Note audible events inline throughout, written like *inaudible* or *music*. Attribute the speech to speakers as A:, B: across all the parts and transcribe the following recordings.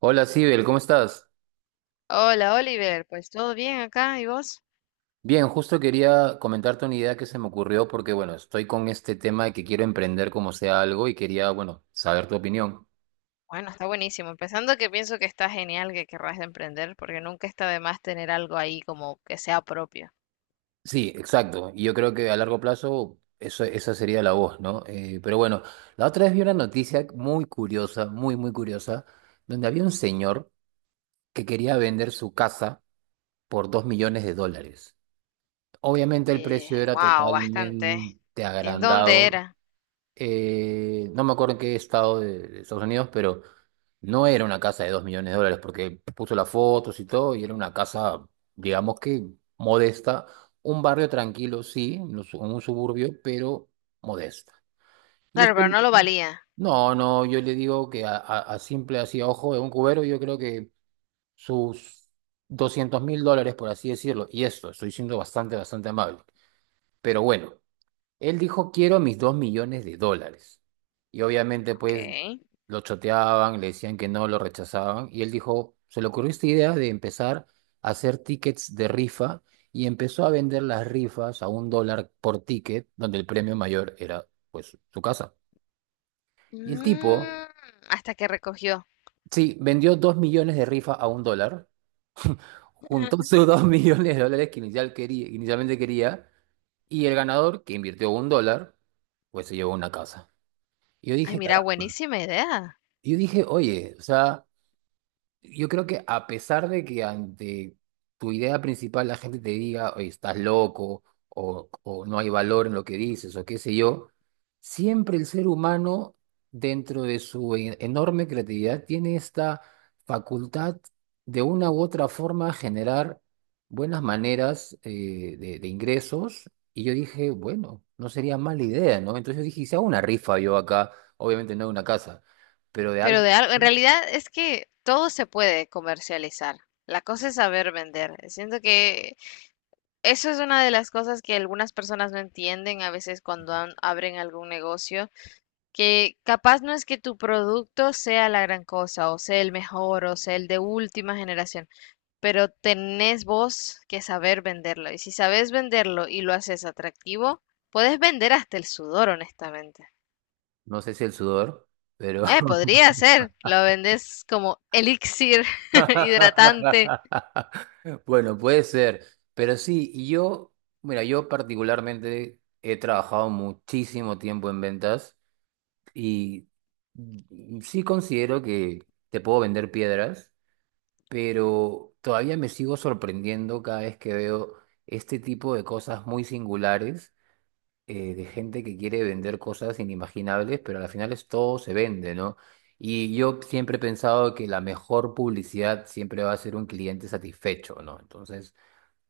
A: Hola, Sibel, ¿cómo estás?
B: Hola Oliver, pues todo bien acá, ¿y vos?
A: Bien, justo quería comentarte una idea que se me ocurrió porque, bueno, estoy con este tema de que quiero emprender como sea algo y quería, bueno, saber tu opinión.
B: Bueno, está buenísimo. Empezando que pienso que está genial que querrás de emprender, porque nunca está de más tener algo ahí como que sea propio.
A: Sí, exacto. Y yo creo que a largo plazo eso, esa sería la voz, ¿no? Pero bueno, la otra vez vi una noticia muy curiosa, muy, muy curiosa, donde había un señor que quería vender su casa por 2 millones de dólares. Obviamente el precio era
B: Wow, bastante.
A: totalmente
B: ¿En dónde
A: agrandado.
B: era?
A: No me acuerdo en qué estado de Estados Unidos, pero no era una casa de 2 millones de dólares, porque puso las fotos y todo, y era una casa, digamos que modesta, un barrio tranquilo, sí, en un suburbio, pero modesta. Y
B: Claro,
A: este
B: pero no lo
A: loco,
B: valía.
A: no, no, yo le digo que a simple así a ojo de un cubero, yo creo que sus 200.000 dólares, por así decirlo, y estoy siendo bastante, bastante amable, pero bueno. Él dijo, quiero mis 2 millones de dólares. Y obviamente,
B: Ok.
A: pues, lo choteaban, le decían que no, lo rechazaban. Y él dijo, se le ocurrió esta idea de empezar a hacer tickets de rifa y empezó a vender las rifas a $1 por ticket, donde el premio mayor era, pues, su casa. Y el tipo,
B: Mm, hasta que recogió.
A: sí, vendió 2 millones de rifas a un dólar, juntó *laughs*
B: *laughs*
A: sus 2 millones de dólares que inicialmente quería, y el ganador, que invirtió $1, pues se llevó una casa. Y yo
B: Ay,
A: dije,
B: mira,
A: caramba.
B: buenísima idea.
A: Y yo dije, oye, o sea, yo creo que a pesar de que ante tu idea principal la gente te diga, oye, estás loco, o no hay valor en lo que dices, o qué sé yo, siempre el ser humano, dentro de su enorme creatividad, tiene esta facultad de una u otra forma generar buenas maneras de ingresos. Y yo dije, bueno, no sería mala idea, ¿no? Entonces yo dije, "Y si hago una rifa yo acá, obviamente no de una casa, pero de
B: Pero
A: algo.
B: de algo, en realidad es que todo se puede comercializar. La cosa es saber vender. Siento que eso es una de las cosas que algunas personas no entienden a veces cuando abren algún negocio, que capaz no es que tu producto sea la gran cosa o sea el mejor o sea el de última generación, pero tenés vos que saber venderlo, y si sabes venderlo y lo haces atractivo, puedes vender hasta el sudor, honestamente.
A: No sé si el sudor, pero...
B: Podría ser, lo vendes como elixir *laughs* hidratante.
A: *laughs* Bueno, puede ser. Pero sí, y yo, mira, yo particularmente he trabajado muchísimo tiempo en ventas y sí considero que te puedo vender piedras, pero todavía me sigo sorprendiendo cada vez que veo este tipo de cosas muy singulares de gente que quiere vender cosas inimaginables, pero al final es todo se vende, ¿no? Y yo siempre he pensado que la mejor publicidad siempre va a ser un cliente satisfecho, ¿no? Entonces,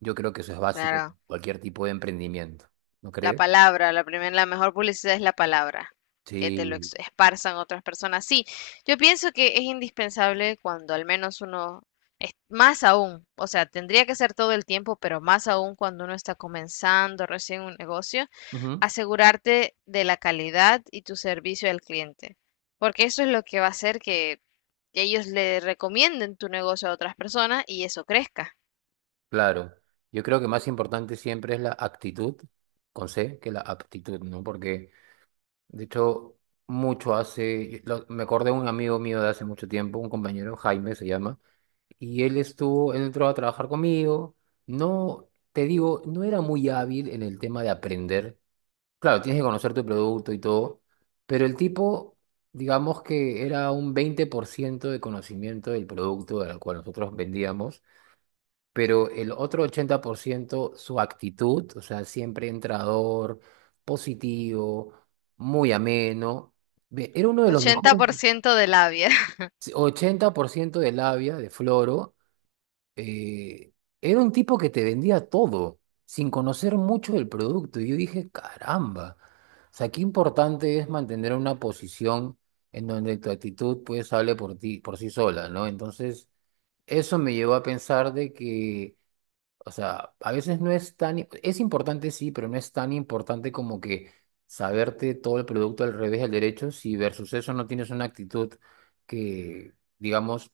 A: yo creo que eso es básico para
B: Claro.
A: cualquier tipo de emprendimiento, ¿no
B: La
A: crees?
B: palabra, la primera, la mejor publicidad es la palabra, que te lo
A: Sí,
B: esparzan otras personas. Sí, yo pienso que es indispensable cuando al menos uno, más aún, o sea, tendría que ser todo el tiempo, pero más aún cuando uno está comenzando recién un negocio,
A: ujú.
B: asegurarte de la calidad y tu servicio al cliente, porque eso es lo que va a hacer que ellos le recomienden tu negocio a otras personas y eso crezca.
A: Claro. Yo creo que más importante siempre es la actitud, con C, que la aptitud, ¿no? Porque, de hecho, mucho hace, me acordé de un amigo mío de hace mucho tiempo, un compañero, Jaime se llama. Y él estuvo, él entró a trabajar conmigo. No, te digo, no era muy hábil en el tema de aprender. Claro, tienes que conocer tu producto y todo, pero el tipo, digamos que era un 20% de conocimiento del producto al cual nosotros vendíamos, pero el otro 80% su actitud, o sea, siempre entrador, positivo, muy ameno. Ve, era uno de los
B: Ochenta
A: mejores,
B: por ciento de labia.
A: 80% de labia, de floro eh, era un tipo que te vendía todo, sin conocer mucho del producto. Y yo dije, caramba, o sea, qué importante es mantener una posición en donde tu actitud pues hable por ti, por sí sola, ¿no? Entonces, eso me llevó a pensar de que, o sea, a veces no es tan, es importante sí, pero no es tan importante como que saberte todo el producto al revés y al derecho, si versus eso no tienes una actitud que... digamos,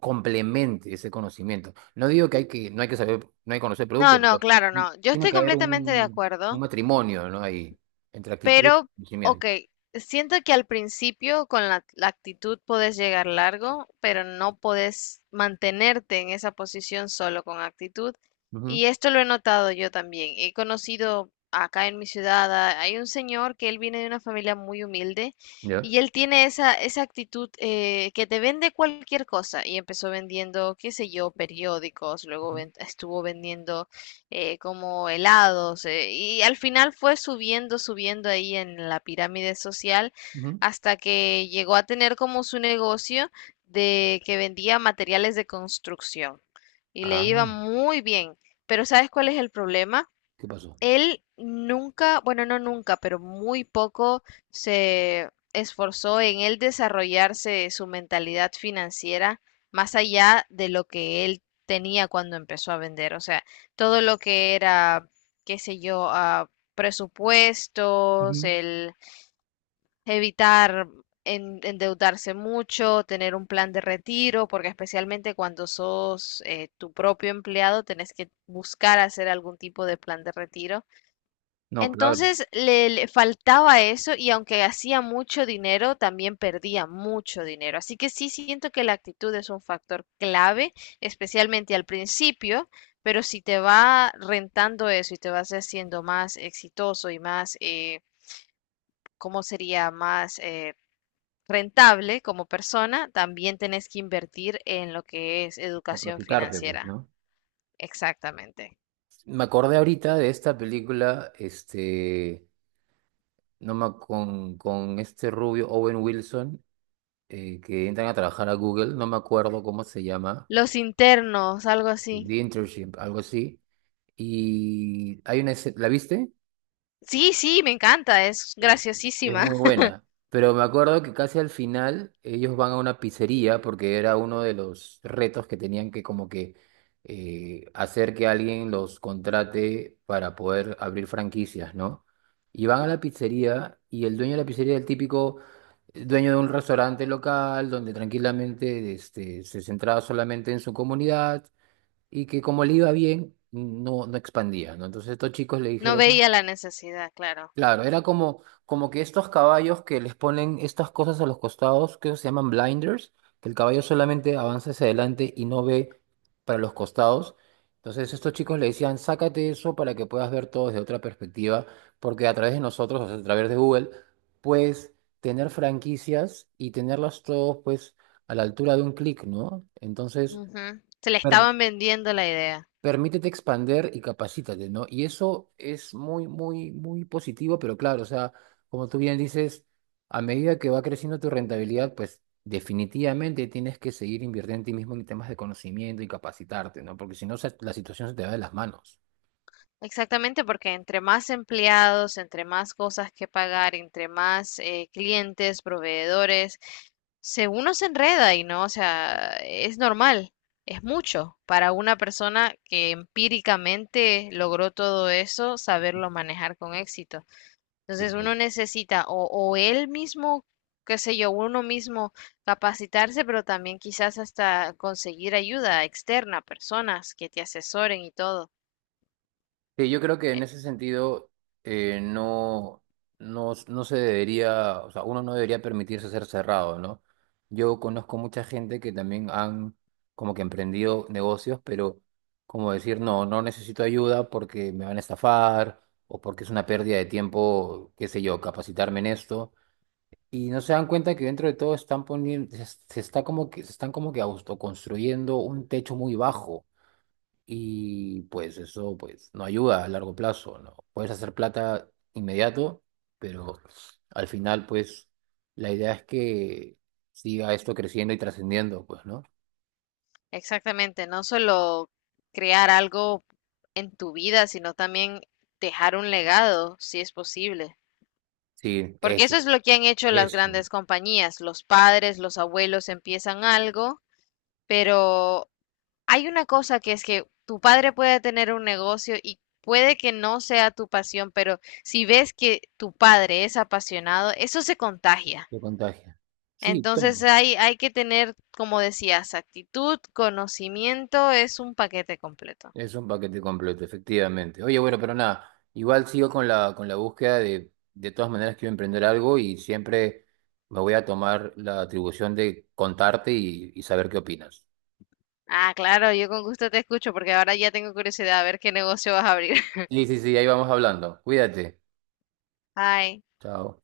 A: complemente ese conocimiento. No digo que hay que, no hay que saber, no hay que conocer
B: No,
A: producto,
B: no,
A: pero
B: claro, no. Yo
A: tiene
B: estoy
A: que haber
B: completamente de
A: un
B: acuerdo,
A: matrimonio, ¿no? Ahí, entre actitud
B: pero,
A: y
B: ok,
A: conocimiento.
B: siento que al principio con la actitud podés llegar largo, pero no podés mantenerte en esa posición solo con actitud.
A: Ujú.
B: Y esto lo he notado yo también. He conocido acá en mi ciudad, a- hay un señor que él viene de una familia muy humilde
A: ¿Ya?
B: y él tiene esa actitud, que te vende cualquier cosa. Y empezó vendiendo, qué sé yo, periódicos, luego
A: Ujú,
B: estuvo vendiendo, como helados, y al final fue subiendo, subiendo ahí en la pirámide social
A: ujú.
B: hasta que llegó a tener como su negocio de que vendía materiales de construcción y le iba
A: Ah,
B: muy bien. Pero ¿sabes cuál es el problema?
A: ¿qué pasó?
B: Él nunca, bueno, no nunca, pero muy poco se esforzó en él desarrollarse su mentalidad financiera más allá de lo que él tenía cuando empezó a vender. O sea, todo lo que era, qué sé yo, ah, presupuestos,
A: Ujú.
B: el evitar endeudarse mucho, tener un plan de retiro, porque especialmente cuando sos, tu propio empleado, tenés que buscar hacer algún tipo de plan de retiro.
A: No, claro,
B: Entonces le faltaba eso, y aunque hacía mucho dinero, también perdía mucho dinero. Así que sí siento que la actitud es un factor clave, especialmente al principio, pero si te va rentando eso y te vas haciendo más exitoso y más, ¿cómo sería? Más, rentable como persona, también tenés que invertir en lo que es educación
A: capacitarte, pues,
B: financiera.
A: ¿no?
B: Exactamente.
A: Me acordé ahorita de esta película, este, no me, ac- con este rubio Owen Wilson, que entran a trabajar a Google, no me acuerdo cómo se llama,
B: Los internos, algo
A: The
B: así.
A: Internship, algo así. Y hay una escena, ¿la viste?
B: Sí, sí, me encanta, es
A: Eh, es
B: graciosísima.
A: muy buena. Pero me acuerdo que casi al final ellos van a una pizzería porque era uno de los retos que tenían que como que hacer que alguien los contrate para poder abrir franquicias, ¿no? Y van a la pizzería y el dueño de la pizzería es el típico dueño de un restaurante local donde tranquilamente este, se centraba solamente en su comunidad y que como le iba bien, no, no expandía, ¿no? Entonces estos chicos le
B: No
A: dijeron...
B: veía la necesidad, claro.
A: Claro, era como, como que estos caballos que les ponen estas cosas a los costados, que se llaman blinders, que el caballo solamente avanza hacia adelante y no ve para los costados. Entonces estos chicos le decían, sácate eso para que puedas ver todo desde otra perspectiva, porque a través de nosotros, o sea, a través de Google, puedes tener franquicias y tenerlas todos pues a la altura de un clic, ¿no? Entonces,
B: Ujú. Se le
A: per-
B: estaban vendiendo la idea.
A: permítete expander y capacítate, ¿no? Y eso es muy, muy, muy positivo, pero claro, o sea, como tú bien dices, a medida que va creciendo tu rentabilidad, pues definitivamente tienes que seguir invirtiendo en ti mismo en temas de conocimiento y capacitarte, ¿no? Porque si no, la situación se te va de las manos.
B: Exactamente, porque entre más empleados, entre más cosas que pagar, entre más, clientes, proveedores, se uno se enreda y no, o sea, es normal, es mucho para una persona que empíricamente logró todo eso, saberlo manejar con éxito.
A: Y
B: Entonces uno
A: pues
B: necesita o él mismo, qué sé yo, uno mismo capacitarse, pero también quizás hasta conseguir ayuda externa, personas que te asesoren y todo.
A: sí, yo creo que en
B: E-
A: ese sentido no, no, no se debería, o sea, uno no debería permitirse ser cerrado, ¿no? Yo conozco mucha gente que también han como que emprendido negocios, pero como decir, no, no necesito ayuda porque me van a estafar o porque es una pérdida de tiempo, qué sé yo, capacitarme en esto. Y no se dan cuenta que dentro de todo están poniendo, se están como que autoconstruyendo un techo muy bajo y pues eso pues no ayuda a largo plazo, ¿no? Puedes hacer plata inmediato, pero al final pues la idea es que siga esto creciendo y trascendiendo, pues, ¿no?
B: Exactamente, no solo crear algo en tu vida, sino también dejar un legado, si es posible.
A: Sí,
B: Porque eso
A: eso,
B: es lo que han hecho las
A: eso,
B: grandes compañías. Los padres, los abuelos empiezan algo, pero hay una cosa, que es que tu padre puede tener un negocio y puede que no sea tu pasión, pero si ves que tu padre es apasionado, eso se contagia.
A: te contagia. Sí,
B: Entonces
A: todo.
B: hay que tener, como decías, actitud, conocimiento, es un paquete completo.
A: Es un paquete completo, efectivamente. Oye, bueno, pero nada, igual sigo con la, búsqueda de todas maneras quiero emprender algo y siempre me voy a tomar la atribución de contarte y saber qué opinas.
B: Ah, claro, yo con gusto te escucho, porque ahora ya tengo curiosidad a ver qué negocio vas a abrir. *laughs*
A: Sí, sí, sí, ahí vamos hablando. Cuídate.
B: Ay,
A: Chao.